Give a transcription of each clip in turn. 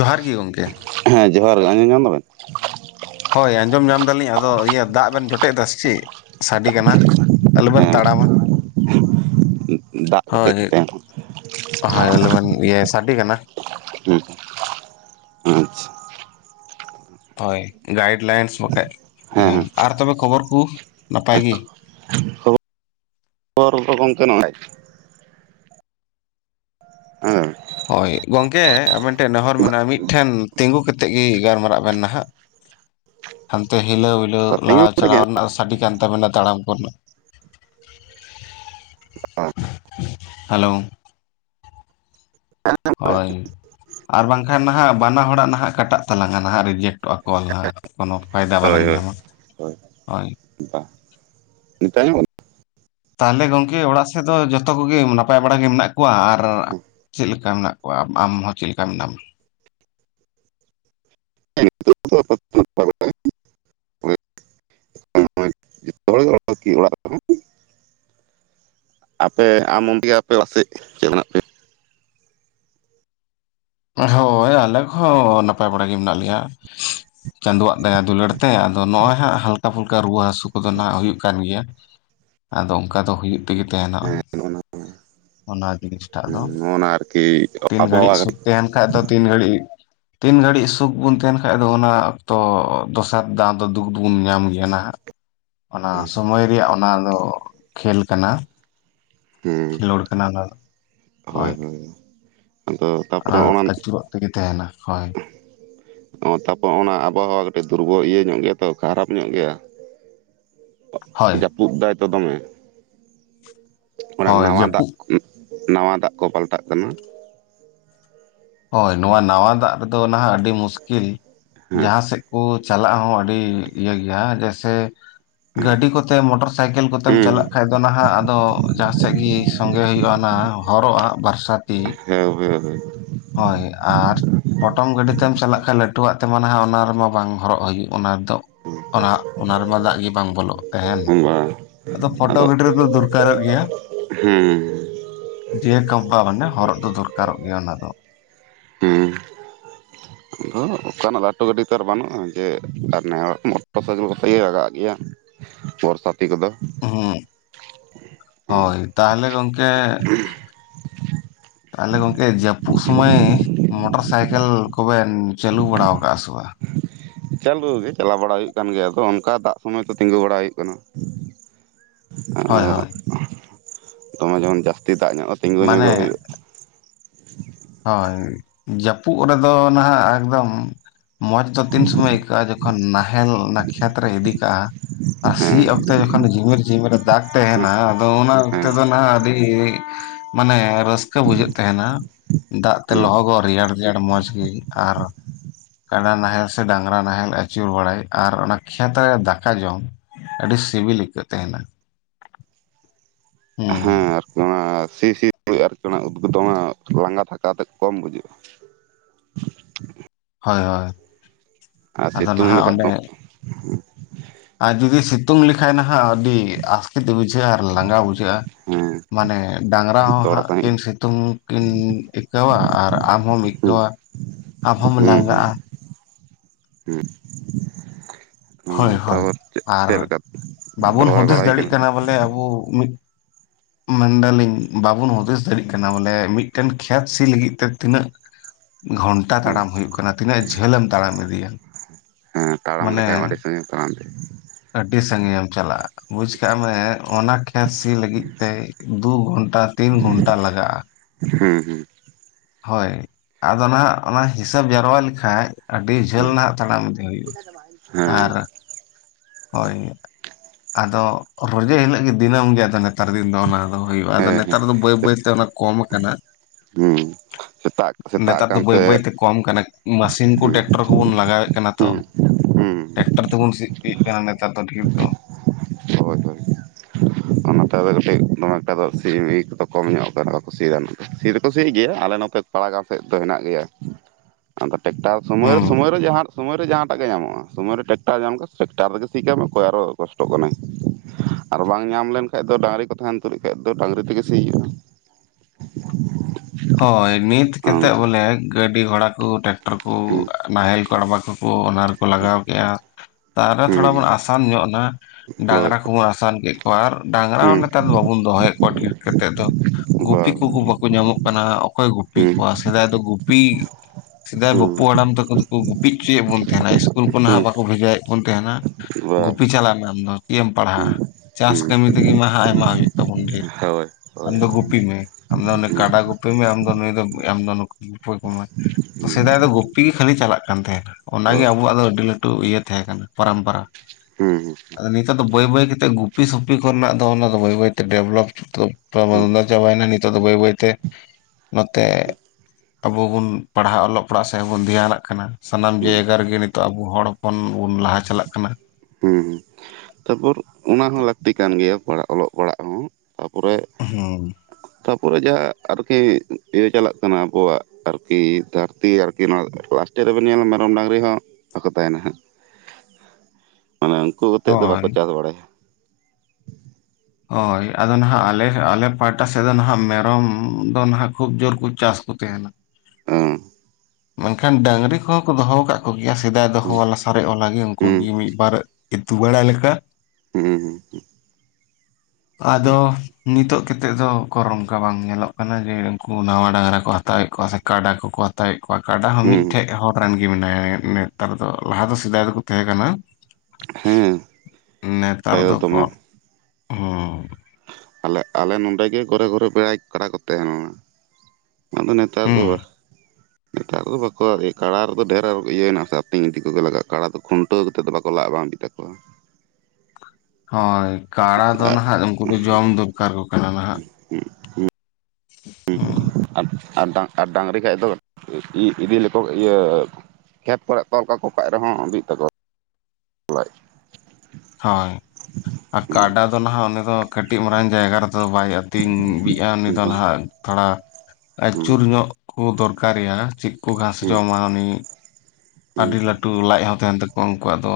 ᱡᱚᱦᱟᱨ ᱜᱤ ᱜᱚᱝᱠᱮ ᱾ ᱦᱮᱸ ᱡᱚᱦᱟᱨ ᱜᱮ, ᱟᱸᱡᱚᱢ ᱧᱟᱢᱫᱟᱵᱮᱱ? ᱦᱳᱭ ᱟᱸᱡᱚᱢ ᱧᱟᱢ ᱫᱟᱞᱤᱧ, ᱟᱫᱚ ᱤᱭᱟᱹ ᱫᱟᱜ ᱵᱮᱱ ᱡᱚᱴᱮᱫ ᱫᱟ ᱥᱮ ᱪᱮᱜ, ᱥᱟᱰᱮ ᱠᱟᱱᱟ? ᱟᱞᱩᱵᱮᱱ ᱦᱮᱸ ᱛᱟᱲᱟᱢᱟ ᱾ ᱫᱟᱜ ᱦᱳᱭ ᱠᱟᱹᱴᱤᱡ ᱦᱤᱵ, ᱛᱮ ᱦᱮᱸ ᱦᱚᱭ ᱟᱞᱩᱵᱮᱱ ᱤᱭᱟᱹᱭᱟ ᱥᱟᱰᱤ ᱠᱟᱱᱟ ᱾ ᱦᱩᱸ ᱾ ᱟᱪᱪᱷᱟ ᱾ ᱦᱳᱭ ᱜᱟᱭᱤᱰ ᱞᱟᱭᱤᱱᱥ ᱵᱟᱠᱷᱟᱡ ᱦᱩᱸ, ᱦᱮᱸ ᱟᱨ ᱛᱚᱵᱮ ᱠᱷᱚᱵᱚᱨ ᱠᱚ ᱱᱟᱯᱟᱭ ᱦᱮᱸ ᱜᱮ? ᱛᱚ ᱜᱚᱢᱠᱮ ᱱᱚᱜᱚᱭ, ᱦᱳᱭ ᱜᱚᱝᱠᱮ ᱟᱵᱮᱱ ᱴᱷᱮᱱ ᱱᱮᱦᱚᱨ ᱢᱮᱱᱟᱜᱼᱟ ᱢᱤᱜᱴᱷᱮᱱ ᱛᱤᱸᱜᱩ ᱠᱟᱛᱮᱜ ᱜᱤ ᱜᱟᱞᱢᱟᱨᱟᱜ ᱵᱮᱱ ᱱᱟᱦᱟᱜ ᱾ [inaudible] ᱦᱟᱱᱛᱮ ᱦᱤᱞᱟᱹᱣ ᱦᱤᱞᱟᱹᱣ ᱫᱟᱜ ᱛᱤᱸᱜᱩ ᱞᱟᱲᱟᱣ ᱪᱟᱞᱟᱣ ᱨᱮᱜᱮ ᱨᱮᱱᱟᱜ ᱥᱟᱰᱤ ᱠᱟᱱ ᱛᱟᱵᱮᱱᱟ ᱛᱟᱲᱟᱢ ᱠᱚ ᱨᱮᱱᱟᱜ ᱾ ᱦᱮᱞᱳ, ᱦᱳᱭ, ᱟᱨ ᱵᱟᱝᱠᱷᱟᱱ ᱱᱟᱦᱟᱜ ᱵᱟᱱᱟ ᱦᱚᱲᱟᱜ ᱱᱟᱦᱟᱜ ᱠᱟᱴᱟᱜ ᱛᱟᱞᱟᱝᱟ ᱱᱟᱦᱟᱜ ᱨᱤᱡᱮᱠᱴᱚᱜᱼᱟ᱾ ᱠᱚᱞ ᱱᱟᱜ ᱠᱳᱱᱳ ᱯᱷᱟᱭᱫᱟ ᱵᱟᱞᱟᱝ ᱧᱟᱢᱟ ᱦᱳᱭ ᱾ ᱵᱟᱝ, ᱱᱤᱛᱟᱹᱜ ᱟᱸᱡᱚᱢ ᱛᱟᱦᱞᱮ ᱜᱚᱝᱠᱮ ᱚᱲᱟᱜ ᱥᱮᱜ ᱫᱚ ᱡᱚᱛᱚ ᱠᱚᱜᱮ ᱱᱟᱯᱟᱭ ᱵᱟᱲᱟ ᱜᱮ ᱢᱮᱱᱟᱜ ᱠᱚᱣᱟ? ᱟᱨ ᱪᱮᱫ ᱞᱮᱠᱟ ᱢᱮᱱᱟᱜ ᱠᱚᱣᱟ ᱟᱢ ᱦᱚ ᱪᱮᱫ ᱞᱮᱠᱟ ᱢᱮᱱᱟᱢᱟ? [unintelligible] ᱡᱚᱛᱚ ᱦᱚᱲ ᱜᱮ ᱚᱲᱟᱜ ᱠᱚᱨᱮ ᱜᱮ ᱾ ᱟᱯᱮ ᱟᱢ ᱚᱱᱛᱮ ᱟᱯᱮ ᱯᱟᱥᱮᱡ ᱪᱮᱫ ᱦᱮᱱᱟᱜ ᱯᱮᱭᱟ? [unintelligible] ᱦᱳᱭ ᱟᱞᱮ ᱠᱚᱦᱚᱸ ᱱᱟᱯᱟᱭ ᱵᱟᱲᱟ ᱜᱮ ᱢᱮᱱᱟᱜ ᱞᱮᱭᱟ ᱾ ᱪᱟᱸᱫᱳᱣᱟᱜ ᱫᱟᱭᱟ ᱫᱩᱞᱟᱹᱲ ᱛᱮ ᱟᱫᱚ ᱱᱚᱜᱼᱚᱭ ᱦᱟᱜ ᱦᱟᱞᱠᱟᱼ ᱯᱩᱞᱠᱟᱹ ᱨᱩᱣᱟᱹ ᱦᱟᱹᱥᱩ ᱠᱚᱫᱚ ᱦᱟᱸᱜ ᱦᱩᱭᱩᱜ ᱠᱟᱱ ᱜᱮᱭᱟ ᱾ ᱟᱫᱚ ᱚᱱᱠᱟ ᱫᱚ ᱦᱩᱭᱩᱜ ᱛᱮᱜᱮ ᱛᱟᱦᱮᱱᱟ ᱦᱮᱸ ᱚᱱᱟ ᱡᱤᱱᱤᱥᱴᱟᱜ ᱫᱚ ᱱᱚᱜᱼᱚ ᱱᱟ ᱟᱨᱠᱤ ᱛᱤᱱ ᱟᱵᱚᱦᱟᱣᱟ ᱜᱷᱟᱹᱲᱤᱡ ᱥ ᱠᱟᱹᱴᱤᱡ ᱛᱟᱦᱮᱱ ᱠᱷᱟᱡ ᱫᱚ ᱛᱤᱱ ᱜᱷᱟᱹᱲᱤᱡ ᱛᱤᱱ ᱜᱷᱟᱹᱲᱤᱡ ᱥᱩᱠ ᱵᱚᱱ ᱛᱟᱦᱮᱱ ᱠᱷᱟᱡ ᱫᱚ ᱚᱱᱟ ᱚᱠᱛᱚ ᱫᱚᱥᱟᱨ ᱫᱷᱟᱣ ᱫᱚ ᱫᱩᱠ ᱫᱚᱵᱚᱱ ᱧᱟᱢ ᱜᱮᱭᱟ ᱚᱱᱟ ᱾ ᱚᱱᱟ ᱥᱚᱢᱚᱭ ᱨᱮᱭᱟᱜ ᱚᱱᱟ ᱫᱚ ᱠᱷᱮᱞ ᱠᱟᱱᱟ ᱾ ᱦᱮᱸ ᱠᱷᱮᱞᱳᱰ ᱠᱟᱱᱟ ᱚᱱᱟ ᱫᱚ ᱾ ᱦᱳᱭ ᱦᱳᱭ, ᱟᱫᱚ ᱛᱟᱯᱚᱨᱮ ᱚᱱᱟᱫᱚ ᱚᱱᱟ ᱟᱹᱪᱩᱨᱚᱜ ᱛᱮᱜᱮ ᱛᱟᱦᱮᱱᱟ ᱦᱳᱭ ᱾ ᱛᱟᱯᱚᱨ ᱚᱱᱟ ᱟᱵᱚᱦᱟᱣᱟ ᱠᱟᱹᱴᱤᱡ ᱫᱩᱨᱵᱚᱞ ᱤᱭᱟᱹ ᱧᱚᱜ ᱜᱮᱭᱟ ᱛᱚ ᱠᱷᱟᱨᱟᱯ ᱧᱚᱜ ᱜᱮᱭᱟ ᱾ ᱦᱳᱭ, ᱡᱟᱹᱯᱩᱫ ᱫᱟᱭ ᱛᱚ ᱫᱚᱢᱮ ᱾ ᱚᱱᱟ ᱦᱳᱭ ᱱᱟᱣᱟ ᱫᱟᱜ ᱡᱟᱹᱯᱩᱫ ᱱᱟᱣᱟ ᱫᱟᱜ ᱠᱚ ᱯᱟᱞᱴᱟᱜ ᱠᱟᱱᱟ ᱾ ᱦᱳᱭ ᱱᱚᱣᱟ ᱱᱟᱣᱟ ᱫᱟᱜ ᱨᱮᱫᱚ ᱱᱟᱦᱟᱜ ᱟᱹᱰᱤ ᱢᱩᱥᱠᱤᱞ ᱦᱮᱸ ᱡᱟᱦᱟᱸ ᱥᱮᱫ ᱠᱚ ᱪᱟᱞᱟᱜ ᱦᱚᱸ ᱟᱹᱰᱤ ᱤᱭᱟᱹ ᱜᱮᱭᱟ ᱡᱮᱭᱥᱮ, ᱜᱟᱹᱰᱤ ᱠᱚᱛᱮ ᱢᱚᱴᱚᱨ ᱥᱟᱭᱠᱮᱞ ᱠᱚᱛᱮᱢ ᱦᱩᱸ ᱪᱟᱞᱟᱜ ᱠᱷᱟᱡ, ᱟᱫᱚ ᱱᱟᱦᱟᱜ ᱟᱫᱚ ᱡᱟᱦᱟᱸ ᱥᱮᱫ ᱜᱮ ᱥᱚᱸᱜᱮ ᱦᱩᱭᱩᱜᱼᱟ ᱚᱱᱟ ᱦᱚᱨᱚᱜᱼᱟᱜ ᱵᱚᱨᱥᱟᱛᱤ᱾ ᱦᱮᱸ ᱦᱮᱸ ᱦᱮᱸ, ᱦᱳᱭ ᱟᱨ ᱯᱚᱴᱚᱢ ᱜᱟᱹᱰᱤ ᱛᱮᱢ ᱪᱟᱞᱟᱜ ᱠᱷᱟᱱ ᱞᱟᱹᱴᱩᱣᱟᱜ ᱛᱮᱢᱟ ᱱᱟᱦᱟᱜ ᱚᱱᱟ ᱨᱮᱢᱟ ᱵᱟᱝ ᱦᱚᱨᱚᱜ ᱦᱩᱭᱩᱜ ᱚᱱᱟ ᱾ ᱱᱤᱛᱚᱜ ᱚᱱᱟ ᱚᱱᱟ ᱨᱮᱢᱟ ᱫᱟᱜ ᱜᱮ ᱵᱟᱝ ᱵᱚᱞᱚᱜ ᱛᱟᱦᱮᱱ ᱾ ᱦᱳᱭ ᱵᱟ ᱟᱫᱚ ᱯᱳᱴᱳᱢ ᱜᱟᱹᱰᱤ ᱨᱮᱫᱚ ᱫᱚᱨᱠᱟᱨᱚᱜ ᱜᱮᱭᱟ ᱾ ᱦᱮᱸ, ᱫᱮᱠᱟᱢᱯ ᱢᱟᱱᱮ ᱦᱚᱨᱚᱜ ᱫᱚ ᱫᱚᱨᱠᱟᱨᱚᱜ ᱜᱮᱭᱟ ᱚᱱᱟ ᱫᱚ ᱾ ᱦᱮᱸ, ᱚᱱᱠᱟᱱᱟᱜ ᱞᱟᱹᱴᱩ ᱜᱟᱹᱰᱤ ᱛᱚ ᱟᱨ ᱵᱟᱹᱱᱩᱜᱼᱟ ᱡᱮ ᱟᱨ ᱱᱮ ᱦᱚᱲ ᱢᱚᱴᱚᱨ ᱥᱟᱭᱠᱮᱞ ᱠᱚᱛᱮ ᱜᱮ ᱞᱟᱜᱟᱜ ᱜᱮᱭᱟ ᱾ ᱵᱚᱨᱥᱟᱛᱤ ᱠᱚᱫᱚ, ᱦᱩᱸ ᱦᱳᱭ ᱛᱟᱦᱚᱞᱮ ᱜᱚᱝᱠᱮ ᱛᱟᱦᱞᱮ ᱜᱚᱝᱠᱮ ᱡᱟᱹᱯᱩᱫ ᱥᱩᱢᱟᱹᱭᱻ ᱢᱚᱴᱚᱨ ᱥᱟᱭᱠᱮᱞ ᱠᱚᱵᱮᱱ ᱪᱟᱹᱞᱩ ᱵᱟᱲᱟ ᱟᱠᱟᱜᱼᱟ ᱥᱮ ᱵᱟᱝ? ᱪᱟᱹᱞᱩ ᱜᱮ, ᱪᱟᱞᱟᱣ ᱵᱟᱲᱟ ᱦᱩᱭᱩᱜ ᱠᱟᱱ ᱜᱮᱭᱟ᱾ ᱟᱫᱚ ᱚᱱᱠᱟ ᱫᱟᱜ ᱥᱚᱢᱚᱭ ᱫᱚ ᱛᱤᱸᱜᱩ ᱵᱟᱲᱟ ᱦᱩᱭᱩᱜ ᱠᱟᱱᱟ᱾ ᱦᱳᱭ ᱦᱳᱭ ᱚᱸᱻ ᱫᱚᱢᱮ ᱡᱮᱢᱚᱱ ᱡᱟᱹᱥᱛᱤ ᱫᱟᱜ ᱧᱚᱜ ᱢᱟᱱᱮ ᱦᱳᱭ, ᱡᱟᱯᱩᱫ ᱨᱮᱫᱚ ᱱᱟᱦᱟᱜ ᱮᱠᱫᱚᱢ ᱢᱚᱸᱡᱽ ᱫᱚ ᱛᱤᱱ ᱥᱚᱢᱚᱭ ᱟᱹᱭᱠᱟᱹᱜᱼᱟ? ᱡᱚᱠᱷᱚᱱ ᱱᱟᱦᱮᱞ ᱚᱱᱟ ᱠᱷᱮᱛ ᱨᱮ ᱤᱫᱤ ᱠᱟᱜᱼᱟ᱾ ᱟᱨ ᱥᱤ ᱦᱮᱸ ᱚᱠᱛᱮ ᱡᱚᱠᱷᱚᱱ ᱡᱷᱤᱢᱤᱨ ᱡᱷᱤᱢᱤᱨ ᱮ ᱫᱟᱜ ᱦᱮᱸ ᱛᱟᱦᱮᱱᱟ ᱟᱫᱚ ᱚᱱᱟ ᱚᱠᱛᱮ ᱦᱮᱸ ᱫᱚ ᱱᱟᱦᱟᱜ ᱟᱹᱰᱤᱻ ᱢᱟᱱᱮ ᱨᱟᱹᱥᱠᱟᱹ ᱵᱩᱡᱷᱟᱹᱜ ᱛᱟᱦᱮᱱᱟ᱾ ᱫᱟᱜ ᱛᱮ ᱦᱮᱸ ᱞᱚᱦᱚᱜᱚᱜ, ᱨᱮᱭᱟᱲ ᱨᱮᱭᱟᱲ ᱢᱚᱸᱡᱽ ᱜᱤ ᱟᱨ ᱠᱟᱲᱟ ᱱᱟᱦᱮᱞ ᱥᱮ ᱰᱟᱝᱨᱟ ᱱᱟᱦᱮᱞ ᱟᱹᱪᱩᱨ ᱵᱟᱲᱟᱭ ᱟᱨ ᱚᱱᱟ ᱠᱷᱮᱛ ᱨᱮ ᱫᱟᱠᱟ ᱡᱚᱢ ᱟᱹᱰᱤ ᱥᱤᱵᱤᱞ ᱟᱹᱭᱠᱟᱹᱜ ᱛᱟᱦᱮᱱᱟ᱾ ᱦᱩᱸᱻ᱾ ᱦᱮᱸ ᱟᱨᱠᱤ ᱚᱱᱟ ᱥᱤ ᱥᱤ [unintelligible] ᱟᱨᱠᱤ ᱚᱱᱟ ᱩᱫᱽᱜᱟᱹᱨ ᱫᱟᱜ ᱚᱱᱟ ᱞᱟᱸᱜᱟ ᱛᱷᱟᱠᱟᱣ ᱛᱮᱫ ᱠᱚᱢ ᱵᱩᱡᱷᱟᱹᱜᱼᱟ ᱾ [inaudible] ᱦᱚᱭ ᱦᱚᱭ᱾ ᱟᱨ ᱥᱤᱛᱩᱝ ᱞᱮᱠᱷᱟᱡ ᱫᱚ ᱟᱨ ᱡᱩᱫᱤ ᱥᱤᱛᱩᱝ ᱞᱮᱠᱷᱟᱡ ᱱᱟᱦᱟᱜ ᱟᱹᱰᱤ ᱟᱥᱠᱮᱛ ᱵᱩᱡᱷᱟᱹᱜᱼᱟ ᱟᱨ ᱞᱟᱸᱜᱟ ᱵᱩᱡᱷᱟᱹᱜᱼᱟ᱾ ᱦᱮᱸ ᱢᱟᱱᱮ ᱰᱟᱝᱨᱟ ᱦᱚᱸ ᱛᱚᱲᱟ ᱦᱟᱸᱜ ᱥᱟᱺᱦᱤᱡ ᱠᱤᱱ ᱥᱤᱛᱩᱝ ᱠᱤᱱ ᱟᱹᱭᱠᱟᱹᱣᱟ, ᱟᱨ ᱟᱢ ᱦᱚᱸᱢ ᱦᱩᱸ ᱟᱹᱭᱠᱟᱹᱣᱟ᱾ ᱟᱢ ᱦᱚᱢ ᱞᱟᱸᱜᱟᱜᱼᱟ᱾ ᱦᱮᱸ᱾ ᱦᱳᱭ ᱦᱳᱭ ᱟᱨ ᱵᱟᱵᱚᱱ ᱨᱚᱦᱚᱭ ᱵᱟᱲᱟ ᱦᱩᱫᱤᱥ ᱦᱩᱭᱩᱜ ᱫᱟᱲᱮᱜ ᱠᱟᱱᱟ ᱵᱚᱞᱮ ᱟᱵᱚ ᱢᱤᱫ ᱢᱮ ᱫᱟᱞᱤᱧ ᱵᱟᱵᱚᱱ ᱦᱩᱫᱤᱥ ᱫᱟᱲᱤᱜ ᱠᱟᱱᱟ ᱵᱚᱞᱮ ᱢᱤᱫᱴᱮᱱ ᱠᱷᱮᱛ ᱥᱤ ᱞᱟᱹᱜᱤᱫ ᱛᱮ ᱛᱤᱱᱟᱹᱜ ᱜᱷᱚᱱᱴᱟ ᱦᱩᱸ ᱛᱟᱲᱟᱢ ᱦᱩᱭᱩᱜ ᱠᱟᱱᱟ, ᱛᱤᱱᱟᱹᱜ ᱡᱷᱟᱹᱞ ᱮᱢ ᱛᱟᱲᱟᱢ ᱤᱫᱤᱭᱟ? ᱦᱮᱸ ᱛᱟᱲᱟᱢ ᱢᱟᱱᱮ ᱞᱮᱠᱷᱟᱡ ᱟᱹᱰᱤ ᱥᱟᱺᱜᱤᱧ ᱛᱟᱲᱟᱢ ᱛᱮ᱾ ᱟᱹᱰᱤ ᱥᱟᱺᱜᱤᱧᱮᱢ ᱪᱟᱞᱟᱜᱼᱟ᱾ ᱵᱩᱡᱷ ᱠᱟᱜ ᱢᱮ ᱚᱱᱟ ᱠᱷᱮᱛ ᱥᱤ ᱞᱟᱹᱜᱤᱫ ᱛᱮ ᱫᱩ ᱜᱷᱚᱱᱴᱟ, ᱛᱤᱱ ᱜᱷᱚᱱᱴᱟ ᱞᱟᱜᱟᱜᱼᱟ᱾ ᱦᱩᱸ ᱦᱩᱸ᱾ ᱦᱳᱭ, ᱟᱫᱚ ᱱᱟᱦᱟᱜ ᱚᱱᱟ ᱦᱤᱥᱟᱹᱵ ᱡᱟᱨᱣᱟ ᱞᱮᱠᱷᱟᱡ᱾ ᱟᱹᱰᱤ ᱡᱷᱟᱹᱞ ᱦᱩᱸ ᱱᱟᱦᱟᱜ ᱛᱟᱲᱟᱢ ᱤᱫᱤ ᱦᱩᱭᱩᱜᱼᱟ ᱦᱮᱸ ᱟᱨ ᱦᱳᱭ ᱟᱫᱚ ᱨᱳᱡᱮ ᱦᱤᱞᱳᱜ ᱜᱮ ᱫᱤᱱᱟᱹᱢ ᱜᱮ ᱟᱫᱚ ᱱᱮ ᱛᱟᱨ ᱫᱤᱱ ᱫᱚ ᱚᱱᱟ ᱫᱚ ᱦᱩᱭᱩᱜᱼᱟ, ᱟᱫᱚ ᱦᱮᱸ ᱱᱮᱛᱟᱨ ᱦᱮᱸ ᱫᱚ ᱵᱟᱹᱭ ᱵᱟᱹᱭᱛᱮ ᱚᱱᱟ ᱠᱚᱢ ᱟᱠᱟᱱᱟ᱾ ᱦᱩᱸ᱾ ᱥᱮᱛᱟᱜ ᱥᱮᱛᱟᱜ ᱱᱮᱛᱟᱨ ᱫᱚ ᱠᱟᱱ ᱵᱟᱹᱭ ᱥᱮ ᱵᱟᱹᱭᱛᱮ ᱠᱚᱢ ᱠᱟᱱᱟ, ᱢᱟᱥᱤᱱ ᱠᱚ ᱦᱩᱸ ᱴᱮᱠᱴᱚᱨ ᱠᱚᱵᱚᱱ ᱞᱟᱜᱟᱣᱮᱫ ᱠᱟᱱᱟ ᱛᱚ᱾ ᱦᱩᱸ ᱦᱩᱸ ᱴᱮᱠᱴᱟᱨ ᱛᱮᱵᱚᱱ ᱥᱤ ᱩᱪᱩᱭᱮᱫ ᱠᱟᱱᱟ ᱱᱮᱛᱟᱨ ᱫᱚ ᱰᱷᱤᱨ ᱫᱚ᱾ ᱦᱳᱭ ᱦᱳᱭ᱾ ᱚᱱᱟᱛᱮ ᱟᱫᱚ ᱠᱟᱹᱴᱤᱡ ᱫᱚᱢᱮ ᱮᱠᱴᱟ ᱫᱚ ᱥᱤ ᱢᱤ ᱠᱚᱫᱚ ᱠᱚᱢ ᱧᱚᱜ ᱟᱠᱟᱫᱟ, ᱵᱟᱠᱚ ᱥᱤᱭ ᱫᱟ ᱩᱱᱟᱹᱜ ᱫᱚ ᱥᱤ ᱫᱚ ᱫᱚ ᱥᱤ ᱜᱮᱭᱟ ᱟᱞᱮ ᱱᱚᱛᱮ ᱯᱟᱲᱟ ᱜᱟᱶ ᱥᱮᱫ ᱫᱚ ᱦᱮᱱᱟᱜ ᱜᱮᱭᱟ᱾ ᱟᱫᱚ ᱴᱮᱠᱴᱟᱨ ᱥᱚᱢᱚᱭ ᱨᱮ ᱦᱩᱸ ᱥᱚᱢᱚᱭ ᱨᱮ ᱥᱚᱢᱚᱭ ᱡᱟᱦᱟᱸ ᱴᱟᱜ ᱜᱮ ᱧᱟᱢᱚᱜᱼᱟ ᱾ ᱥᱚᱢᱚᱭ ᱨᱮ ᱴᱮᱠᱴᱟᱨ ᱧᱟᱢ ᱠᱟᱛᱮ ᱴᱮᱠᱴᱟᱨ ᱨᱮᱜᱮ ᱥᱤ ᱠᱟᱜ ᱢᱮ ᱚᱠᱚᱭ ᱟᱨᱚ ᱠᱚᱥᱴᱚᱜ ᱠᱟᱱᱟᱭ᱾ ᱟᱨ ᱵᱟᱝ ᱧᱟᱢ ᱞᱮᱱᱠᱷᱟᱡ ᱫᱚ ᱰᱟᱹᱝᱨᱤ ᱠᱚ ᱛᱟᱦᱮᱱ ᱛᱩᱞᱩᱡ ᱠᱷᱟᱡ ᱫᱚ ᱰᱟᱹᱝᱨᱤ ᱛᱮᱜᱮ ᱥᱤ ᱦᱩᱭᱩᱜᱼᱟ᱾ ᱦᱳᱭ ᱱᱤᱛ ᱦᱩᱭᱩᱜᱼᱟ ᱠᱮᱛᱮᱜ ᱵᱚᱞᱮ ᱜᱟᱹᱰᱤ ᱜᱷᱚᱲᱟ ᱠᱚ ᱴᱨᱟᱠᱴᱚᱨ ᱠᱚ ᱦᱩᱸ ᱱᱟᱦᱮᱞ ᱠᱟᱬᱵᱟ ᱠᱚᱠᱚ ᱚᱱᱟ ᱨᱮᱠᱚ ᱞᱟᱜᱟᱣ ᱠᱮᱜᱼᱟ, ᱛᱚ ᱟᱨᱚ ᱛᱷᱚᱲᱟ ᱦᱩᱸ ᱵᱚᱱ ᱟᱸᱥ ᱥᱟᱱ ᱧᱚᱜ ᱮᱱᱟ ᱦᱩᱸ ᱦᱳᱭ ᱰᱟᱝᱨᱟ ᱠᱚᱵᱚᱱ ᱟᱥᱟᱱ ᱠᱮᱫ ᱠᱚᱣᱟ ᱟᱨ ᱰᱟᱝᱨᱟ ᱦᱩᱸ ᱦᱚᱸ ᱱᱮᱛᱟᱨ ᱫᱚ ᱵᱟᱵᱚᱱ ᱫᱚᱦᱚᱭᱮᱫ ᱠᱚᱣᱟ ᱰᱷᱤᱨ ᱠᱟᱛᱮᱫ ᱫᱚ, ᱵᱟ ᱜᱩᱯᱤ ᱠᱚᱠᱚ ᱵᱟᱠᱚ ᱧᱟᱢᱚᱜ ᱠᱟᱱᱟ᱾ ᱚᱠᱚᱭ ᱜᱩᱯᱤ ᱦᱩᱸ ᱠᱚᱣᱟ? ᱥᱮᱫᱟᱭ ᱫᱚ ᱜᱩᱯᱤ ᱥᱮᱫᱟᱭ ᱦᱩᱸ ᱵᱟᱹᱯᱩ ᱦᱟᱲᱟᱢ ᱛᱟᱠᱚ ᱫᱚᱠᱚ ᱜᱩᱯᱤ ᱦᱚᱪᱚᱭᱮᱫ ᱵᱚᱱ ᱛᱟᱦᱮᱱᱟ ᱥᱤᱥᱠᱩᱞ ᱦᱩᱸ ᱠᱚᱨᱮᱜ ᱵᱟᱠᱚ ᱵᱷᱮᱡᱟᱭᱮᱫ ᱵᱚᱱ ᱛᱟᱦᱮᱱᱟ᱾ ᱵᱟ ᱜᱩᱯᱤ ᱪᱟᱞᱟᱜ ᱢᱮ ᱟᱢᱫᱚ ᱪᱮᱫ ᱮᱢ ᱦᱩᱸ ᱯᱟᱲᱦᱟᱜ-ᱟ᱾ ᱪᱟᱥ ᱦᱩᱸ ᱠᱟᱹᱢᱤ ᱛᱮᱜᱮ ᱢᱟ ᱟᱭᱢᱟ ᱦᱩᱭᱩᱜ ᱛᱟᱵᱚᱱ ᱰᱷᱮᱨ᱾ ᱦᱳᱭ ᱟᱢ ᱦᱳᱭ ᱫᱚ ᱜᱩᱯᱤ ᱢᱮ ᱟᱢ ᱫᱚ ᱚᱱᱮ ᱦᱩᱸ ᱠᱟᱰᱟ ᱜᱩᱯᱤ ᱜᱩᱯᱤ ᱢᱮ ᱟᱢ ᱫᱚ ᱱᱩᱭ ᱫᱚ ᱟᱢ ᱫᱚ ᱱᱩᱠᱩ ᱜᱩᱯᱤᱹᱭ ᱠᱚ ᱢᱟᱭ ᱛᱚ ᱦᱩᱸ ᱥᱮᱫᱟᱭ ᱫᱚ ᱜᱩᱯᱤ ᱜᱮ ᱠᱷᱟᱹᱞᱤ ᱪᱟᱞᱟᱜ ᱠᱟᱱ ᱛᱟᱦᱮᱱᱟ᱾ ᱚᱱᱟ ᱜᱮ ᱦᱳᱭ ᱟᱵᱚᱣᱟᱜ ᱫᱚ ᱟᱹᱰᱤ ᱞᱟᱹᱴᱩ ᱤᱭᱟᱹ ᱛᱟᱦᱮᱸ ᱠᱟᱱᱟ ᱯᱚᱨᱚᱢᱯᱚᱨᱟ᱾ ᱦᱩᱸ ᱦᱩᱸ ᱱᱤᱛᱟᱨ ᱫᱚ ᱵᱟᱹᱭ ᱵᱟᱹᱭᱛᱮ ᱜᱩᱯᱤ ᱥᱩᱯᱤ ᱠᱚᱨᱮᱱᱟᱜ ᱫᱚ ᱚᱱᱟ ᱫᱚ ᱵᱟᱹᱭ ᱵᱟᱹᱭᱛᱮ ᱰᱮᱵᱷᱞᱚᱯ ᱦᱩᱸ ᱦᱩᱸ [inaudible] ᱪᱟᱵᱟᱭᱱᱟ ᱱᱤᱛᱚᱜ ᱫᱚ ᱵᱟᱹᱭ ᱵᱟᱹᱭᱛᱮ᱾ ᱱᱚᱛᱮ ᱟᱵᱚ ᱵᱩᱱ ᱯᱟᱲᱦᱟᱜ ᱚᱞᱚᱜ ᱯᱟᱲᱦᱟᱜ ᱥᱮᱫ ᱵᱚᱱ ᱫᱷᱮᱭᱟᱱᱟᱜ ᱠᱟᱱᱟ᱾ ᱥᱟᱱᱟᱢ ᱦᱩᱸ ᱡᱟᱭᱜᱟ ᱨᱮᱜᱮ ᱱᱤᱛᱚᱜ ᱟᱵᱚ ᱦᱚᱲ ᱦᱚᱯᱚᱱ ᱵᱚᱱ ᱞᱟᱦᱟ ᱪᱟᱞᱟᱜ ᱠᱟᱱᱟ᱾ ᱦᱩᱸ ᱦᱩᱸ ᱛᱟᱯᱚᱨ ᱚᱱᱟ ᱦᱚᱸ ᱞᱟᱹᱠᱛᱤ ᱠᱟᱱ ᱜᱮᱭᱟ ᱯᱟᱲᱦᱟᱜ ᱚᱞᱚᱜ ᱯᱟᱲᱦᱟᱜ ᱦᱚᱸ ᱛᱟᱯᱚᱨᱮ ᱦᱩᱸᱢ ᱛᱟᱯᱚᱨᱮ ᱡᱟᱦᱟᱸ ᱟᱨᱠᱤ ᱤᱭᱟᱹ ᱪᱟᱞᱟᱜ ᱠᱟᱱᱟ ᱟᱵᱚᱣᱟᱜ ᱟᱨᱠᱤ ᱫᱷᱟᱹᱨᱛᱤ ᱟᱨᱠᱤ ᱱᱚᱣᱟ ᱞᱟᱥᱴᱮ ᱨᱮᱵᱚᱱ ᱧᱮᱞᱟ ᱢᱮᱨᱚᱢ ᱰᱟᱝᱨᱤ ᱦᱚᱸ ᱵᱟᱠᱚ ᱛᱟᱦᱮᱱᱟ ᱦᱟᱸᱜ᱾ ᱢᱟᱱᱮ ᱩᱱᱠᱩ ᱟᱛᱮᱫ ᱫᱚ ᱵᱟᱠᱚ ᱦᱳᱭ ᱪᱟᱥ ᱵᱟᱲᱟᱭᱟ᱾ ᱦᱳᱭ ᱟᱫᱚ ᱱᱟᱦᱟᱜ ᱟᱞᱮ ᱟᱞᱮ ᱯᱟᱦᱴᱟ ᱥᱮᱫ ᱫᱚ ᱱᱟᱦᱟᱜ ᱢᱮᱨᱚᱢ ᱫᱚ ᱱᱟᱦᱟᱜ ᱠᱷᱩᱵ ᱡᱳᱨ ᱠᱚ ᱪᱟᱥ ᱠᱩ ᱛᱟᱦᱮᱱᱟ᱾ ᱦᱮᱸ ᱢᱮᱱᱠᱷᱟᱱ ᱰᱟᱹᱝᱨᱤ ᱠᱚᱦᱚᱸ ᱠᱚ ᱫᱚᱦᱚ ᱟᱠᱟᱫ ᱠᱚᱜᱮᱭᱟ ᱥᱮᱫᱟᱭ ᱫᱚᱦᱚᱣᱟᱞᱟ ᱥᱟᱨᱮᱡ ᱚᱞᱟᱜᱮ ᱩᱱᱠᱩ ᱦᱩᱸ ᱜᱮ ᱢᱤᱫᱵᱟᱨ᱾ ᱤᱛᱩ ᱵᱟᱲᱟ ᱞᱮᱠᱟ᱾ ᱦᱩᱸ ᱦᱩᱸ ᱦᱩᱸ ᱟᱫᱚ ᱱᱤᱛᱚᱜ ᱠᱟᱛᱮᱫ ᱫᱚ ᱩᱠᱩᱨ ᱚᱱᱠᱟ ᱵᱟᱝ ᱧᱮᱞᱚᱜ ᱠᱟᱱᱟ ᱡᱮ ᱩᱱᱠᱩ ᱱᱟᱣᱟ ᱰᱟᱝᱨᱟ ᱠᱚ ᱦᱟᱛᱟᱣᱮᱫ ᱠᱚᱣᱟ ᱥᱮ ᱠᱟᱰᱟ ᱠᱚᱠᱚ ᱦᱟ- ᱛᱟᱣ ᱮᱫ ᱠᱚᱣᱟ ᱠᱟᱰᱟ ᱦᱚᱸ ᱦᱩᱸ ᱢᱤᱫᱴᱷᱮᱡ ᱦᱚᱲ ᱨᱮᱱ ᱜᱮ ᱢᱮᱱᱟᱭᱟ ᱱᱮᱛᱟᱨ ᱫᱚ ᱞᱟᱦᱟ ᱫᱚ ᱥᱮᱫᱟᱭ ᱫᱚᱠᱚ ᱛᱟᱦᱮᱸ ᱠᱟᱱᱟ᱾ ᱦᱮᱸ ᱱᱮᱛᱟᱨ ᱫᱚ ᱯᱟᱭᱨᱟᱜ ᱠᱚ ᱫᱚᱢᱮ ᱟᱞᱮ ᱟᱞᱮ ᱱᱚᱰᱮ ᱜᱮ ᱜᱷᱚᱨᱮ ᱜᱷᱚᱨᱮ ᱵᱮᱲᱟᱭ ᱠᱟᱰᱟ ᱠᱚ ᱛᱟᱦᱮᱸ ᱞᱮᱱᱟ᱾ ᱟᱫᱚ ᱱᱮᱛᱟᱨ ᱫᱚ ᱵᱟᱝ᱾ ᱦᱩᱸ ᱱᱮᱛᱟᱨ ᱫᱚ ᱵᱟᱠᱚ ᱟᱫᱮᱜ-ᱟ, ᱠᱟᱲᱟ ᱨᱮᱫᱚ ᱰᱷᱮᱨ ᱤᱭᱟᱹᱭᱮᱱᱟ ᱥᱮ ᱟᱯᱤᱧ ᱤᱫᱤ ᱠᱚᱜᱮ ᱞᱟᱜᱟᱜ-ᱟ᱾ ᱠᱟᱰᱟ ᱫᱚ ᱠᱷᱩᱱ- ᱴᱟᱹᱣ ᱠᱟᱛᱮᱫ ᱫᱚ ᱵᱟᱠᱚ ᱞᱟᱜ ᱵᱟᱝ ᱵᱤᱜ ᱛᱟᱠᱚᱣᱟ᱾ ᱦᱳᱭ ᱠᱟᱲᱟ ᱫᱚ ᱱᱟᱦᱟᱜ ᱩᱱᱠᱩ ᱫᱚ ᱡᱚᱢ ᱫᱚᱨᱠᱟᱨ ᱠᱚ ᱠᱟᱱᱟ ᱱᱟᱦᱟᱜ᱾ ᱦᱚᱸ ᱟᱨ ᱟᱨ ᱰᱟᱝᱨᱤ ᱠᱷᱟᱡ ᱫᱚ ᱤᱫᱤ ᱞᱮᱠᱚ ᱤᱭᱟᱹ᱾ ᱠᱷᱮᱛ ᱠᱚᱨᱮ ᱛᱚᱞ ᱠᱟᱠᱚ ᱠᱷᱟᱡ ᱨᱮᱦᱚᱸ ᱵᱤᱜ ᱛᱟᱠᱚᱣᱟ [inaudible] ᱦᱳᱭ ᱟᱨ ᱦᱩᱸ ᱠᱟᱰᱟ ᱫᱚ ᱱᱟᱦᱟᱜ ᱩᱱᱤ ᱫᱚ ᱠᱟᱹᱴᱤᱡ ᱢᱟᱨᱟᱝ ᱡᱟᱭᱜᱟ ᱨᱮᱫᱚ ᱵᱟᱭ ᱟᱹᱛᱤᱧ ᱵᱤᱜ ᱠᱮᱭᱟ ᱩᱱᱤ ᱫᱚ ᱦᱩᱸ ᱱᱟᱦᱟᱜ ᱛᱷᱚᱲᱟ ᱟᱹᱪᱩᱨ ᱧᱚᱜ ᱠᱚ ᱫᱚᱨᱠᱟᱨᱮᱭᱟ ᱪᱮᱫ ᱠᱚ ᱜᱷᱟᱥ ᱦᱩᱸ ᱡᱚᱢᱟ ᱩᱱᱤ ᱟᱹᱰᱤ ᱦᱩᱸ ᱞᱟᱹᱴᱩ ᱞᱟᱡ ᱦᱚᱸ ᱛᱟᱦᱮᱱ ᱛᱟᱠᱚᱣᱟ ᱩᱱᱠᱩᱣᱟᱜ ᱫᱚ᱾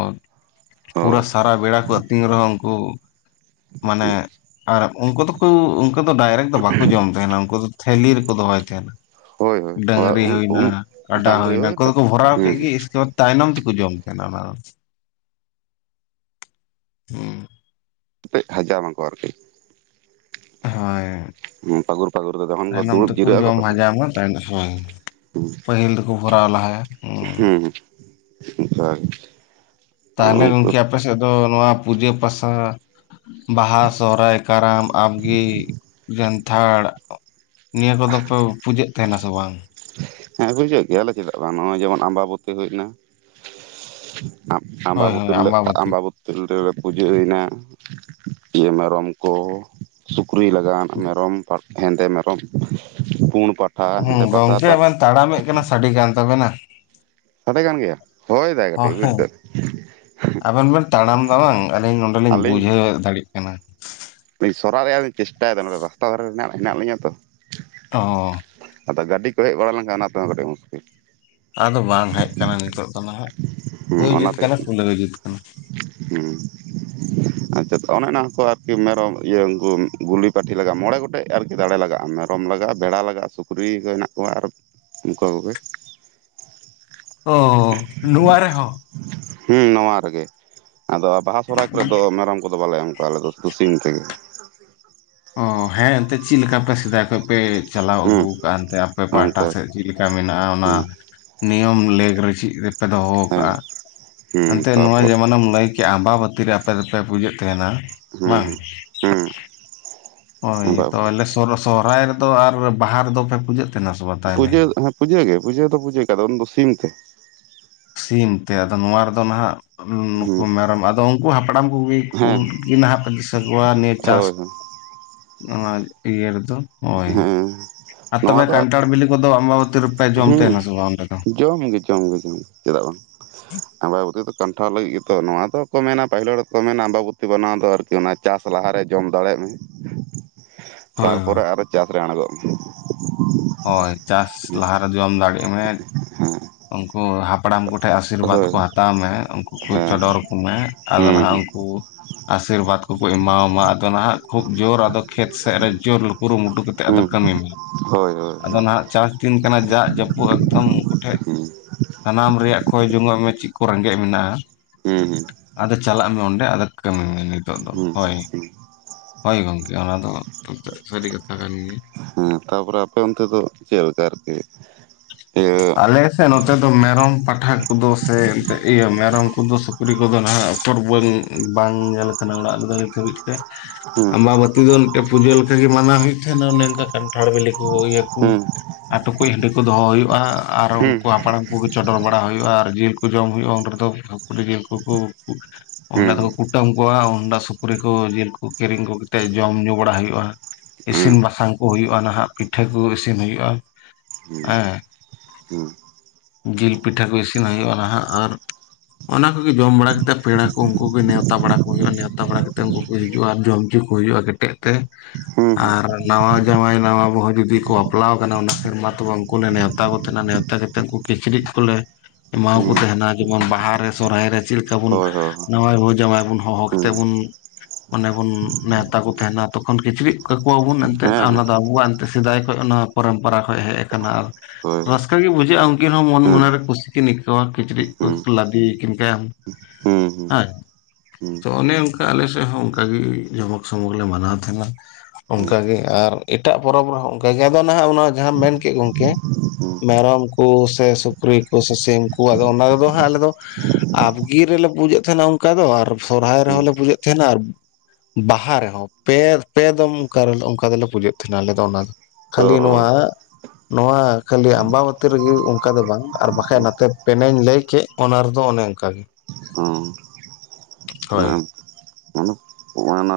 ᱯᱩᱨᱟᱹ ᱦᱳᱭ ᱥᱟᱨᱟ ᱵᱮᱲᱟ ᱠᱚ ᱟᱹᱛᱤᱧ ᱨᱮᱦᱚᱸ ᱩᱱᱠᱩ ᱢᱟᱱᱮ ᱟᱨ ᱩᱱᱠᱩ ᱫᱚᱠᱚ ᱩᱱᱠᱩ ᱫᱚ ᱰᱟᱭᱨᱮᱠ ᱫᱚ ᱵᱟᱠᱚ ᱡᱚᱢ ᱛᱟᱦᱮᱱᱟ, ᱩᱱᱠᱩ ᱫᱚ ᱛᱷᱮᱞᱤ ᱨᱮᱠᱚ ᱫᱚᱦᱚᱭ ᱛᱟᱦᱮᱱᱟ᱾ ᱦᱳᱭ ᱰᱟᱝᱨᱤ ᱦᱩᱭᱱᱟ ᱦᱳᱭ ᱠᱟᱰᱟ ᱰᱟᱝᱨᱤ ᱦᱩᱭᱱᱟ ᱦᱳᱭ ᱚᱠᱚᱭ ᱫᱚᱠᱚ ᱵᱷᱚᱨᱟᱣ- ᱠᱮᱫ ᱦᱮᱸ ᱜᱮ ᱤᱥᱠᱮ ᱛᱟᱭᱱᱚᱢ ᱛᱮᱠᱚ ᱡᱚᱢ ᱛᱟᱦᱮᱸᱱᱟ ᱚᱱᱟ᱾ ᱦᱩᱸ [unintelligible] ᱦᱟᱡᱟᱣ ᱱᱟᱠᱚ ᱟᱨᱠᱤ ᱦᱳᱭ ᱯᱟᱹᱜᱩᱨ ᱯᱟᱹᱜᱩᱨ ᱫᱚ ᱛᱚᱠᱷᱚᱱ ᱠᱚ ᱛᱟᱭᱱᱚᱢ ᱫᱩᱲᱩᱵ ᱛᱮᱠᱚ ᱡᱤᱨᱟᱹᱜ ᱟᱠᱚ ᱡᱚᱢ ᱛᱚᱠᱷᱚᱱ ᱦᱟᱡᱟᱣᱱᱟ ᱛᱟᱭᱚᱢ ᱯᱟᱹᱦᱤᱞ ᱫᱚ ᱠᱚ ᱵᱷᱚᱨᱟᱣ ᱞᱟᱦᱟᱭᱟ᱾ ᱦᱩᱸ ᱦᱮᱸ ᱚᱱᱠᱟᱜᱮ᱾ ᱟᱫᱚ ᱛᱟᱦᱞᱮ ᱩᱱᱠᱩ ᱜᱚᱢᱠᱮ ᱟᱯᱮᱥᱮᱫ ᱫᱚ ᱱᱚᱣᱟ ᱯᱩᱡᱟᱹ ᱯᱟᱥᱟ ᱵᱟᱦᱟ ᱥᱚᱦᱨᱟᱭ ᱠᱟᱨᱟᱢ ᱟᱵᱽᱜᱮ ᱡᱟᱱᱛᱷᱟᱲ ᱱᱤᱭᱟᱹ ᱠᱚᱫᱚ ᱯᱮ ᱯᱩᱡᱚᱜ ᱛᱟᱦᱮᱱᱟ ᱥᱮ ᱵᱟᱝ ᱦᱮᱸ ᱵᱩᱡᱟᱹᱜ ᱜᱮᱭᱟᱞᱮ ᱪᱮᱫᱟᱜ ᱵᱟᱝ ᱱᱚᱜᱼᱚᱭ ᱡᱮᱢᱚᱱ ᱟᱢᱵᱟᱵᱚᱛᱤ ᱦᱩᱭ ᱮᱱᱟ ᱟᱢᱵᱟ ᱦᱳᱭ ᱦᱳᱭ ᱵᱩᱛᱤᱨᱮᱞᱯᱮ ᱟᱢᱵᱟᱵᱚᱛᱤ ᱟᱢᱵᱟ ᱯᱩᱡᱟᱹᱭᱱᱟ ᱤᱭᱟᱹ ᱢᱮᱨᱚᱢ ᱠᱚ ᱥᱩᱠᱨᱤ ᱞᱟᱜᱟᱱᱟ ᱢᱮᱨᱚᱢ ᱦᱮᱸᱫᱮ ᱢᱮᱨᱚᱢ ᱯᱩᱲ ᱯᱟᱴ ᱦᱩᱸ ᱜᱚᱝᱠᱮ ᱵᱮᱱ ᱛᱟᱲᱟᱢᱮᱫ ᱠᱟᱱᱟ ᱥᱟᱰᱮ ᱠᱟᱱ ᱛᱟᱵᱮᱱᱟ ᱥᱟᱰᱮ ᱠᱟᱱ ᱜᱮᱭᱟ ᱦᱳᱭ ᱫᱟᱭ ᱠᱟᱹᱴᱤᱡ ᱵᱩᱡᱽ ᱦᱳᱭ ᱫᱟ ᱟᱵᱮᱱ ᱵᱮᱱ ᱛᱟᱲᱟᱢᱫᱟ ᱵᱟᱝ ᱟᱹᱞᱤᱧ ᱱᱚᱰᱮᱞᱤᱧ ᱵᱩᱡᱷᱟᱹᱣᱮᱫ ᱫᱟᱲᱮᱭᱟᱜ ᱠᱟᱱᱟ ᱥᱚᱨᱟᱣ ᱨᱮᱭᱟᱜ ᱞᱤᱧ ᱪᱮᱥᱴᱟᱭᱮᱫᱟ ᱱᱚᱸᱰᱮ ᱨᱟᱥᱛᱟ ᱫᱷᱟᱨᱮ ᱨᱮᱱᱟᱜ ᱦᱮᱱᱟᱜ ᱞᱤᱧᱟ ᱛᱚ ᱚ ᱟᱫᱚ ᱜᱟᱹᱰᱤ ᱠᱚ ᱦᱮᱡ ᱵᱟᱲᱟ ᱞᱮᱱᱠᱷᱟᱱ ᱚᱱᱟ ᱛᱮᱦᱚᱸ ᱠᱟᱹᱴᱤᱡ ᱢᱩᱥᱠᱤᱞ ᱟᱫᱚ ᱵᱟᱝ ᱦᱮᱡ ᱟᱠᱟᱱᱟ ᱱᱤᱛᱳ ᱫᱚ ᱱᱟᱦᱟᱜ ᱦᱮᱸ ᱦᱩᱭ ᱚᱱᱟ ᱡᱩᱛ ᱠᱟᱱᱟ ᱛᱮᱜᱮ ᱠᱩᱞᱟᱹᱣ ᱡᱩᱛ ᱠᱟᱱᱟ ᱦᱮᱸ ᱟᱪᱪᱷᱟ ᱚᱱᱮ ᱚᱱᱟ ᱠᱚ ᱟᱨᱠᱤ ᱢᱮᱨᱚᱢ ᱤᱭᱟᱹ ᱩᱱᱠᱩ ᱜᱩᱞᱤ ᱯᱟᱹᱴᱷᱤ ᱞᱟᱜᱼᱟ ᱢᱚᱬᱮ ᱜᱚᱴᱮᱡ ᱟᱨᱠᱤ ᱫᱟᱲᱮ ᱞᱟᱜᱟᱜᱼᱟ ᱢᱮᱨᱚᱢ ᱨᱚᱢ ᱞᱟᱜᱟᱜᱼᱟ ᱵᱮᱲᱟ ᱞᱟᱜᱟᱜᱼᱟ ᱥᱩᱠᱨᱤ ᱠᱚ ᱦᱮᱱᱟᱜ ᱠᱚᱣᱟ ᱟᱨ ᱩᱱᱩᱠᱩ ᱠᱚᱜᱮ ᱚ ᱱᱚᱩᱣ ᱨᱮ ᱦᱚᱸ ᱦᱮᱸ ᱱᱚᱣᱟ ᱨᱮᱜᱮ ᱟᱫᱚ ᱵᱟᱦᱟ ᱥᱚᱦᱨᱟᱭ ᱠᱚᱨᱮᱫ ᱫᱚ ᱢᱮᱨᱚᱢ ᱠᱚᱫᱚ ᱵᱟᱞᱮ ᱮᱢ ᱠᱚᱣᱟ ᱟᱞᱮ ᱫᱚ ᱠᱩ ᱥᱤᱢ ᱛᱮᱜᱮ [inaudible] ᱚ ᱦᱮᱸ ᱮᱱᱛᱮᱫ ᱪᱤᱫ ᱞᱮᱠᱟ ᱯᱮ ᱥᱮᱫᱟᱭ ᱠᱷᱚᱡ ᱯᱮ ᱪᱟᱞᱟᱣ ᱦᱮᱸ ᱟᱹᱜᱩ ᱠᱟᱜ ᱟᱯᱮ ᱯᱟᱦᱴᱟ ᱚᱱᱠᱟ ᱥᱮᱫ ᱪᱮᱫ ᱞᱮᱠᱟ ᱢᱮᱱᱟᱜᱼᱟ ᱚᱱᱟ ᱦᱮᱸ ᱱᱤᱭᱚᱢ ᱞᱮᱜᱽ ᱨᱮ ᱪᱮᱫ ᱨᱮᱯᱮ ᱫᱚᱦᱚ ᱦᱮᱸ ᱟᱠᱟᱜᱼᱟ ᱦᱮᱸ ᱮᱱᱛᱮᱜ ᱱᱚᱣᱟ ᱛᱟᱯᱚᱨ ᱡᱮᱢᱚᱱᱮᱢ ᱞᱟᱹᱭ ᱠᱮᱜ ᱟᱢᱵᱟᱵᱚᱛᱤ ᱨᱮ ᱟᱯᱮ ᱫᱚᱯᱮ ᱯᱩᱡᱟᱹᱜ ᱛᱟᱦᱮᱱᱟ ᱦᱮᱸ ᱵᱟᱝ ᱦᱮᱸ ᱦᱮᱸ ᱦᱳᱭ ᱛᱚ ᱟᱞᱮ ᱥᱚᱦᱚᱨᱟᱭ ᱨᱮᱫᱚ ᱟᱨ ᱵᱟᱦᱟ ᱨᱮᱫᱚ ᱯᱮ ᱯᱩᱡᱟᱹᱜ ᱛᱟᱦᱮᱱᱟ ᱥᱮ ᱵᱟᱝ ᱛᱟᱦᱚᱞᱮ ᱯᱩᱡᱟᱹ ᱦᱮᱸ ᱯᱩᱡᱟᱹᱜ ᱜᱮ ᱯᱩᱡᱟᱹ ᱫᱚ ᱯᱩᱡᱟᱹ ᱠᱟᱫᱟ ᱩᱱ ᱫᱚ ᱥᱤᱢ ᱛᱮ ᱥᱤᱢ ᱛᱮ ᱟᱫᱚ ᱱᱚᱣᱟ ᱨᱮᱫᱚ ᱱᱟᱦᱟᱜ ᱱᱩᱠᱩ ᱦᱮᱸ ᱢᱮᱨᱚᱢ ᱟᱫᱚ ᱩᱱᱠᱩ ᱦᱟᱯᱲᱟᱢ ᱠᱚᱜᱮ ᱠᱩ ᱦᱮᱸ ᱱᱟᱦᱟᱜ ᱯᱮ ᱫᱤᱥᱟᱹ ᱠᱚᱣᱟ ᱱᱤᱭᱟᱹ ᱪᱟᱥ [inaudible] ᱱᱚᱣᱟ ᱤᱭᱟᱹ ᱨᱮᱫᱚ ᱦᱳᱭ ᱦᱮᱸ ᱟᱨ ᱱᱚᱣᱟ ᱛᱚᱵᱮ ᱫᱚ ᱠᱟᱱᱴᱷᱟᱲ ᱵᱤᱞᱤ ᱠᱚᱫᱚ ᱟᱢᱵᱟ ᱵᱚᱛᱤ ᱨᱮ ᱯᱮ ᱡᱚᱢ ᱛᱟᱦᱮᱱᱟ ᱥᱮ ᱵᱟᱝ ᱚᱸᱰᱮ ᱫᱚ? ᱡᱚᱢᱜᱮ-ᱡᱚᱢᱜᱮ ᱡᱚᱢ ᱪᱮᱫᱟᱜ ᱵᱟᱝ ᱟᱢᱵᱟᱵᱚᱛᱤ ᱫᱚ ᱠᱟᱱᱴᱷᱟᱲ ᱞᱟᱹᱜᱤᱫ ᱜᱮᱛᱚ ᱱᱚᱣᱟ ᱫᱚᱠᱚ ᱢᱮᱱᱟ ᱯᱟᱹᱦᱤᱞ ᱦᱚᱲᱠᱚ ᱢᱮᱱᱟ ᱟᱢᱵᱟᱵᱚᱛᱤ ᱵᱟᱱᱟᱣ ᱫᱚ ᱟᱨᱠᱤ ᱚᱱᱟ ᱪᱟᱥ ᱞᱟᱦᱟ ᱨᱮ ᱡᱚᱢ ᱫᱟᱲᱮᱜ ᱢᱮ ᱦᱳᱭ ᱛᱟᱨᱯᱚᱨᱮ ᱦᱳᱭ ᱟᱨᱚ ᱪᱟᱥᱨᱮ ᱟᱬᱜᱚᱜ ᱢᱮ ᱾ ᱦᱳᱭ ᱪᱟᱥ ᱞᱟᱦᱟᱨ ᱨᱮ ᱡᱚᱢ ᱫᱟᱲᱮᱜ ᱢᱮ ᱦᱩᱸ ᱩᱱᱠᱩ ᱦᱟᱯᱲᱟᱢ ᱠᱚᱴᱷᱮᱜ ᱟᱥᱤᱨᱵᱟᱫᱽ ᱠᱚ ᱦᱟᱛ ᱛᱟᱣ ᱢᱮ ᱩᱱᱠᱩ ᱠᱚ ᱦᱮᱸ ᱪᱚᱰᱚᱨ ᱟᱠᱚ ᱢᱮ ᱟᱫᱚ ᱱᱟᱦᱟᱜ ᱦᱩᱸ ᱩᱱᱠᱩ ᱟᱥᱤᱨᱵᱟᱫᱽ ᱠᱚᱠᱚ ᱮᱢᱟᱣᱟᱢᱟ ᱟᱫᱚ ᱱᱟᱦᱟᱜ ᱠᱷᱩᱵ ᱡᱳᱨ ᱟᱫᱚ ᱠᱷᱮᱛ ᱥᱮᱫ ᱨᱮ ᱡᱳᱨ ᱠᱩᱨᱩᱢᱩᱴᱩ ᱠᱟᱛᱮᱫ ᱛᱮ ᱟᱫᱚ ᱦᱩᱸ ᱦᱩᱸ ᱠᱟᱹᱢᱤ ᱢᱮ ᱦᱳᱭ ᱦᱳᱭ ᱟᱫᱚ ᱦᱩᱸ ᱱᱟᱦᱟᱜ ᱪᱟᱥ ᱫᱤᱱ ᱠᱟᱱᱟ ᱫᱟᱜ ᱡᱟᱹᱯᱩᱫ ᱮᱠᱫᱚᱢ ᱩᱱᱠᱩ ᱴᱷᱮᱡ ᱦᱩᱸ ᱥᱟᱱᱟᱢ ᱨᱮᱭᱟᱜ ᱠᱚᱭ ᱡᱚᱝᱚᱜ ᱢᱮ ᱪᱮᱫ ᱠᱚ ᱨᱮᱸᱜᱮᱡ ᱢᱮᱱᱟᱜᱼᱟ ᱾ ᱦᱩᱸ ᱟᱫᱚ ᱪᱟᱞᱟᱜ ᱢᱮ ᱚᱸᱰᱮ ᱟᱫᱚ ᱠᱟᱹᱢᱤ ᱢᱮ ᱱᱤᱛᱚᱜ ᱫᱚ ᱦᱩᱸ ᱦᱳᱭ ᱦᱩᱸ ᱦᱳᱭ ᱜᱚᱝᱠᱮ ᱚᱱᱟ ᱫᱚ ᱥᱟᱹᱨᱤ ᱠᱟᱛᱷᱟ ᱠᱟᱱ ᱜᱮᱭᱟ᱾ ᱛᱟᱯᱚᱨᱮ ᱟᱯᱮ ᱚᱱᱛᱮ ᱫᱚ ᱪᱮᱫ ᱞᱮᱠᱟ ᱟᱨᱠᱤ ᱤᱭᱟᱹ ᱥᱮ ᱱᱚᱛᱮ ᱫᱚ ᱢᱮᱨᱚᱢ ᱯᱟᱴᱷᱟ ᱠᱚᱫᱚ ᱥᱮ ᱮᱱᱛᱮᱫ ᱤᱭᱟᱹ ᱢᱮᱨᱚᱢ ᱠᱚᱫᱚ ᱥᱩᱠᱨᱤ ᱠᱚᱫᱚ ᱱᱟᱦᱟᱜ ᱩᱯᱚᱨ ᱵᱟᱹ ᱵᱟᱝ ᱧᱮᱞ ᱠᱟᱱᱟ ᱚᱲᱟᱜ ᱨᱮᱫᱚ ᱱᱤᱛ ᱦᱟᱹᱵᱤᱡ ᱛᱮ ᱦᱩᱸ ᱟᱢᱵᱟᱵᱩᱛᱤ ᱛᱤ ᱫᱚ ᱢᱤᱫᱴᱮᱱ ᱯᱩᱡᱟᱹ ᱞᱮᱠᱟ ᱜᱮ ᱢᱟᱱᱟᱣ ᱦᱩᱭᱩᱜ ᱛᱟᱦᱮᱸᱱᱟ, ᱚᱱᱮ ᱚᱱᱠᱟ ᱠᱟᱱᱴᱷᱟᱲ ᱵᱮᱞᱮ ᱠᱚ ᱤᱭᱟᱹ ᱠᱩ ᱦᱩᱸ ᱟᱨ ᱴᱩᱠᱩᱡ ᱦᱟᱺᱰᱤ ᱠᱚ ᱫᱚᱦᱚ ᱦᱩᱭᱩᱜᱼᱟ ᱟᱨ ᱦᱩᱸ ᱩᱱᱠᱩ ᱦᱟᱯᱲᱟᱢ ᱠᱚᱜᱮ ᱪᱚᱰᱚᱨ ᱵᱟᱲᱟ ᱦᱩᱭᱩᱜᱼᱟ, ᱟᱨ ᱡᱤᱞ ᱠᱚ ᱡᱚᱢ ᱦᱩᱭᱩᱜᱼᱟ, ᱩᱱ ᱨᱮᱫᱚ ᱥᱩᱠᱨᱤ ᱡᱤᱞ ᱠᱚᱠᱚ ᱦᱩᱸ ᱚᱸᱰᱮ ᱦᱩᱸ ᱫᱚᱠᱚ ᱠᱩᱴᱟᱹᱢ ᱠᱚᱣᱟ, ᱚᱸᱰᱮ ᱥᱩᱠᱨᱤ ᱠᱚ ᱡᱤᱞ ᱠᱚ ᱠᱤᱨᱤᱧ ᱠᱚ ᱠᱟᱛᱮᱜ ᱡᱚᱢ ᱧᱩ ᱵᱟᱲᱟ ᱦᱩᱭᱩᱜᱼᱟ ᱾ ᱤᱥᱤᱱ ᱵᱟᱥᱟᱝ ᱠᱚ ᱦᱩᱭᱩᱜᱼᱟ, ᱱᱟᱦᱟᱜ ᱯᱤᱴᱷᱟᱹ ᱠᱚ ᱤᱥᱤᱱ ᱦᱩᱭᱩᱜᱼᱟ ᱾ [inaudible] ᱦᱩᱸ ᱦᱩᱸ ᱡᱤᱞ ᱯᱤᱴᱷᱟᱹ ᱠᱚ ᱤᱥᱤᱱ ᱦᱩᱭᱩᱜᱼᱟ ᱱᱟᱦᱟᱜ ᱟᱨ ᱚᱱᱟ ᱠᱚᱜᱮ ᱡᱚᱢ ᱵᱟᱲᱟ ᱠᱟᱛᱮᱫ ᱯᱮᱲᱟ ᱠᱚ ᱩᱱᱠᱩ ᱠᱚ ᱱᱮᱣᱛᱟ ᱵᱟᱲᱟ ᱠᱚ ᱦᱩᱭᱩᱜᱼᱟ, ᱱᱮᱣᱛᱟ ᱵᱟᱲᱟ ᱠᱟᱛᱮᱫ ᱩᱱᱠᱩ ᱦᱤᱡᱩᱜᱼᱟ, ᱟᱨ ᱡᱚᱢ ᱦᱚᱪᱚ ᱠᱚ ᱦᱩᱭᱩᱜᱼᱟ ᱠᱮᱴᱮᱡ ᱛᱮ ᱦᱩᱸ ᱟᱨ ᱱᱟᱣᱟ ᱡᱟᱶᱟᱭ ᱱᱟᱣᱟ ᱵᱟᱦᱩ ᱡᱩᱫᱤ ᱠᱚ ᱵᱟᱯᱞᱟ ᱟᱠᱟᱱᱟ ᱚᱱᱟ ᱥᱮᱨᱢᱟ ᱛᱚᱵᱮ ᱠᱚᱞᱮ ᱱᱮᱶᱛᱟ ᱠᱚ ᱛᱟᱦᱮᱱᱟ, ᱱᱮᱶᱛᱟ ᱠᱟᱛᱮ ᱠᱩ ᱠᱤᱪᱨᱤ ᱠᱚᱞᱮ ᱮᱢᱟ ᱠᱚ ᱦᱩᱸ ᱛᱟᱦᱮᱱᱟ, ᱡᱮᱢᱚᱱ ᱵᱟᱦᱟ ᱨᱮ ᱥᱚᱦᱚᱨᱟᱭ ᱨᱮ ᱪᱮᱫ ᱞᱮᱠᱟ ᱵᱚᱱ ᱦᱳᱭ ᱦᱳᱭ ᱱᱟᱶᱟᱭ ᱵᱟᱦᱩ ᱡᱟᱶᱟᱭ ᱵᱚᱱ ᱦᱚᱦᱚ ᱦᱩᱸ ᱠᱟᱛᱮᱫ ᱵᱚᱱ ᱢᱟᱱᱮ ᱵᱚᱱ ᱱᱮᱣᱛᱟ ᱠᱚ ᱛᱟᱦᱮᱱᱟ᱾ ᱛᱚᱠᱷᱚᱱ ᱠᱤᱪᱨᱤᱡ ᱠᱟᱠᱚᱣᱟᱵᱚᱱ ᱮᱱᱛᱮᱫ ᱦᱮᱸ ᱚᱱᱟ ᱦᱮᱸ ᱫᱚ ᱟᱵᱚᱣᱟᱜ ᱮᱱᱛᱮ ᱥᱮᱫᱟᱭ ᱠᱷᱚᱡ ᱚᱱᱟ ᱯᱚᱨᱚᱢ ᱯᱚᱨᱟ ᱠᱷᱚᱱ ᱦᱮᱡ ᱟᱠᱟᱱᱟ ᱟᱨ ᱦᱳᱭ ᱦᱩᱸ ᱨᱟᱹᱥᱠᱟᱹ ᱜᱮ ᱵᱩᱡᱷ ᱟᱜ-ᱟ, ᱩᱱᱠᱤᱱ ᱦᱚᱸ ᱦᱩᱸ ᱢᱚᱱ-ᱢᱚᱱᱮᱨᱮ ᱠᱩᱥᱤ ᱠᱤᱱ ᱟᱹᱭᱠᱟᱹᱣᱟ ᱠᱤᱪᱨᱤᱡ ᱠᱚ ᱦᱩᱸ ᱞᱟᱫᱮ ᱟᱠᱤᱱ ᱠᱷᱟᱱ᱾ ᱦᱩᱸ, ᱦᱩᱸ ᱾ ᱦᱮᱸ ᱛᱚ ᱚᱱᱮ ᱚᱱᱠᱟ ᱟᱞᱮ ᱥᱮᱫ ᱦᱚᱸ ᱚᱱᱠᱟ ᱜᱮ ᱡᱚᱢᱚᱠ-ᱥᱚᱢᱚᱠ ᱞᱮ ᱢᱟᱱᱟᱣ ᱛᱟᱦᱮᱱᱟ ᱾ ᱚᱱᱠᱟ ᱜᱮ ᱟᱨ ᱮᱴᱟᱜ ᱯᱚᱨᱚᱵᱽ ᱨᱮᱦᱚᱸ ᱚᱱᱠᱟ ᱜᱮ ᱟᱫᱚ ᱱᱟᱦᱟᱜ ᱚᱱᱟ ᱡᱟᱦᱟᱸᱢ ᱢᱮᱱ ᱠᱮᱜ ᱜᱚᱝᱠᱮ ᱢᱮᱨᱚᱢ ᱠᱚ ᱥᱮ ᱥᱩᱠᱨᱤ ᱠᱚ ᱥᱮ ᱥᱤᱢ ᱠᱚ ᱟᱫᱚ ᱚᱱᱟ ᱨᱮᱫᱚ ᱦᱟᱸᱜ ᱟᱞᱮ ᱫᱚ ᱟᱯᱜᱤ ᱨᱮᱞᱮ ᱯᱩᱡᱟᱹᱜ ᱛᱟᱦᱮᱱᱟ ᱚᱱᱠᱟ ᱫᱚ, ᱟᱨ ᱥᱚᱨᱦᱟᱭ ᱦᱩᱸ ᱨᱮᱦᱚᱸ ᱞᱮ ᱯᱩᱡᱟᱹᱜ ᱛᱟᱦᱮᱱᱟ ᱟᱨ ᱵᱟᱦᱟ ᱨᱮᱦᱚᱸ ᱯᱮ-ᱯᱮ ᱫᱚᱢ ᱚᱱᱠᱟ ᱨᱮ ᱚᱱᱠᱟ ᱫᱚᱞᱮ ᱯᱩᱡᱟᱹᱜ ᱛᱟᱦᱮᱱᱟ ᱟᱞᱮ ᱫᱚ ᱚᱱᱟ ᱫᱚ᱾ ᱚ ᱠᱷᱟᱹᱞᱤ ᱚ ᱱᱚᱣᱟ, ᱱᱚᱣᱟ ᱠᱷᱟᱹᱞᱤ ᱟᱢᱵᱟ ᱵᱚᱛᱤ ᱨᱮᱜᱮ ᱚᱱᱠᱟ ᱫᱚ ᱵᱟᱝ ᱟᱨ ᱵᱟᱠᱷᱟᱡ ᱦᱩᱸ ᱱᱟᱛᱮ ᱯᱮᱱᱮᱧ ᱞᱟᱹᱭ ᱠᱮᱫ ᱚᱱᱟ ᱨᱮᱫᱚ ᱚᱱᱮ ᱚᱱᱠᱟ ᱜᱮ ᱾ ᱦᱩᱸ ᱾ ᱦᱳᱭ ᱾ ᱚᱱᱟ